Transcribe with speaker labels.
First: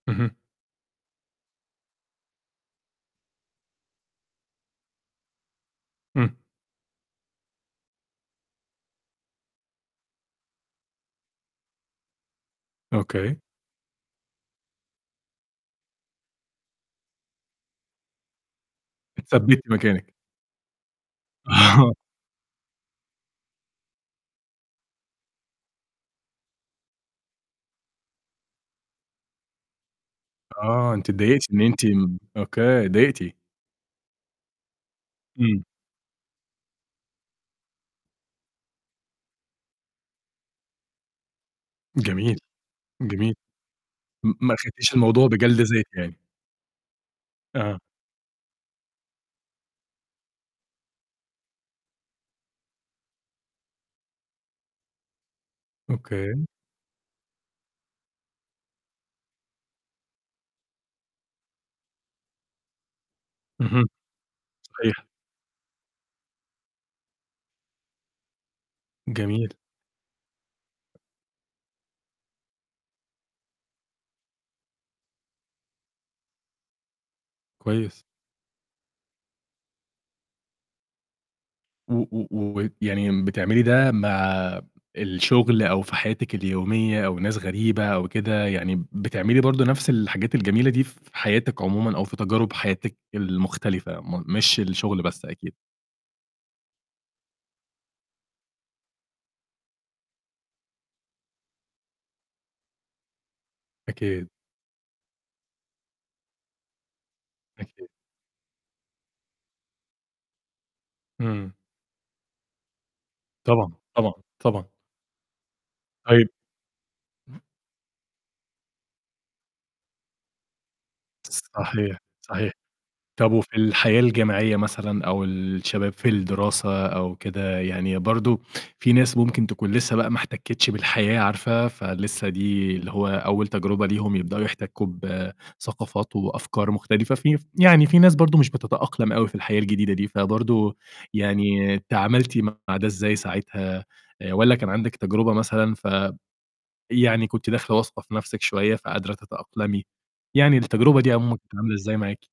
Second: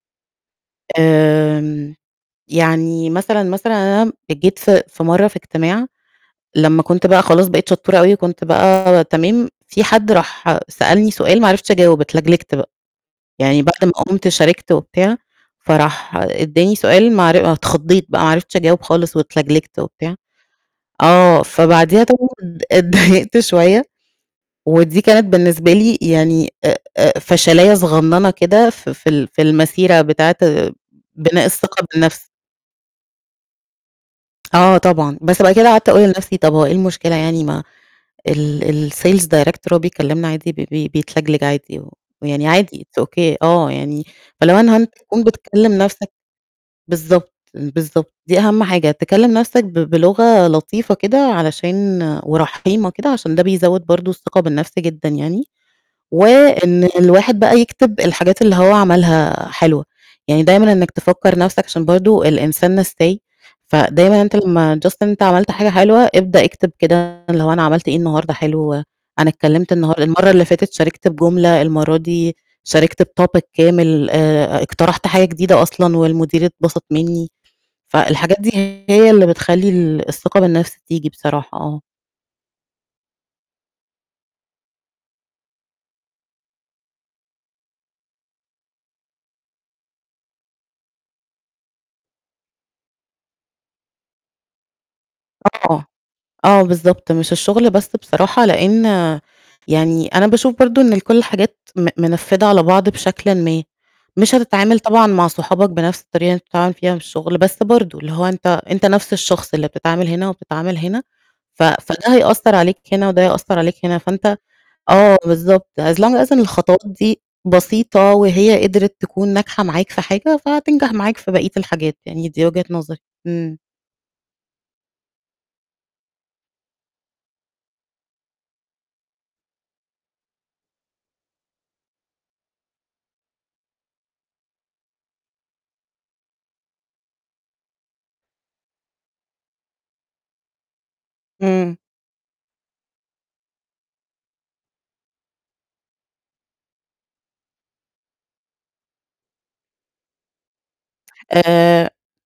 Speaker 1: اهم.
Speaker 2: آمم يعني مثلًا، مثلًا أنا جيت في في مَرّة في اجتماع
Speaker 1: إمم.
Speaker 2: لمّا كنت بقى خلاص بقيت شطّورة أوي كنت بقى تمام، في حد راح سألني سؤال ما عرفتش أجاوب اتلجلجت بقى،
Speaker 1: أوكي.
Speaker 2: يعني بعد ما قمت شاركت وبتاع، فراح إدّاني سؤال معر اتخضّيت بقى ما عرفتش أجاوب خالص
Speaker 1: اتثبّتِ
Speaker 2: واتلجلجت
Speaker 1: مكانِك.
Speaker 2: وبتاع، آه،
Speaker 1: آه.
Speaker 2: فبعديها طبعًا اتضايقت شوية، ودي كانت بالنسبة لي يعني آآ آآ فشلاية صغننة كده في في ال في المسيرة بتاعة
Speaker 1: آه، أنتِ اتضايقتِ
Speaker 2: بناء
Speaker 1: إن
Speaker 2: الثقة
Speaker 1: أنتِ م
Speaker 2: بالنَفْس.
Speaker 1: أوكي، اتضايقتِ.
Speaker 2: آه طبعًا، بس بقى
Speaker 1: إمم.
Speaker 2: كده قعدت أقول لنَفْسي طَب هو إيه المشكلة يعني ما ال الsales director بيكلّمنا عادي ب بب بيتلجلج عادي، و
Speaker 1: جميل،
Speaker 2: يعني عادي It's
Speaker 1: جميل.
Speaker 2: OK آه، يعني
Speaker 1: م ما
Speaker 2: فلو أنا
Speaker 1: أخدتيش
Speaker 2: [unintelligible] تكون
Speaker 1: الموضوع بجلد
Speaker 2: بتكلّم
Speaker 1: ذات
Speaker 2: نَفْسك
Speaker 1: يعني.
Speaker 2: بالضبط،
Speaker 1: أها.
Speaker 2: بالضبط، دي أهَم حاجة تكلّم نَفْسك ب بلغة لطيفة كده علشان ورحيمة كده عشان ده بيزوّد برضه الثقة بالنَفْس جدًا يعني،
Speaker 1: أوكي.
Speaker 2: وإن الواحد بقى يكتب الحاجات اللي هو عملها حلوة، يعني دايمًا إنّك تفكّر نَفْسك عشان برضه الإنسان نسّاي،
Speaker 1: اهم.
Speaker 2: فدايمًا أنت لمّا Just
Speaker 1: صحيح.
Speaker 2: إن أنت عملت حاجة حلوة ابدأ اكتب كده اللي هو أنا عملت إيه النهارده حلو، أنا
Speaker 1: جميل.
Speaker 2: اتكلّمت النهار المَرّة اللي فاتت شاركت بجملة، المرّة دي شاركت بTopic كامل، آآ اقترحت حاجة جديدة أصلًا والمدير اتبسط منّي،
Speaker 1: كويس.
Speaker 2: فالحاجات دي هي اللي بتخلّي ال الثقة بالنَفْس تيجي بصراحة، آه.
Speaker 1: و و و يعني بتعملي ده مع الشُغل أو في حياتِك اليومية أو ناس غريبة أو كده، يعني بتعملي برضه نَفْس الحاجات الجميلة دي في حياتِك عمومًا، أو في تجارب حياتِك المختلفة م مش الشُغل بس أكيد.
Speaker 2: آه، آه بالضبط، مش الشُغل بس بصراحة لإن يعني أنا باشوف برضه إن كلّ الحاجات م منفّدة على بعض بشكلٍ ما،
Speaker 1: أكيد.
Speaker 2: مش هتتعامل طبعًا مع صحابك بنَفْس الطريقة اللي أنت بتتعامل فيها في الشُغل، بس
Speaker 1: أكيد.
Speaker 2: برضه اللي هو أنت أنت نَفْس الشخص اللي بتتعامل هنا وبتتعامل هنا،
Speaker 1: إمم.
Speaker 2: ف فده هيأثّر عليك هنا وده هيأثّر
Speaker 1: طبعًا،
Speaker 2: عليك هنا،
Speaker 1: طبعًا،
Speaker 2: فأنت
Speaker 1: طبعًا.
Speaker 2: آه بالضبط، as long
Speaker 1: طيب
Speaker 2: as إن الخطوات دي بسيطة وهي قدرت تكون ناجحة معاك في حاجة فهتنجح معاك في بقية الحاجات،
Speaker 1: صحيح،
Speaker 2: يعني دي
Speaker 1: صحيح.
Speaker 2: وجهة نظري،
Speaker 1: طَب وفي
Speaker 2: إمم.
Speaker 1: الحياة الجامعية مثلًا أو الشباب في الدراسة أو كده، يعني برضه في ناس ممكن تكون لسّه بقى ما احتكّتش بالحياة عارفة فلسّه دي اللي هو أول تجربة ليهم يبدؤوا يحتكّوا بثقافات وأفكار مختلفة، في ف يعني في ناس برضه مش بتتأقلم أوي في الحياة الجديدة دي، فبرضه
Speaker 2: إمم.
Speaker 1: يعني تعاملتِ مع ده إزاي ساعتها آآ والّا كان عندِك تجربة مثلًا ف يعني كنت داخلة واثقة في نَفْسِك شوية فقادرة تتأقلمي، يعني التجربة دي عمومًا كانت عاملة
Speaker 2: آآ
Speaker 1: إزاي معاكِ؟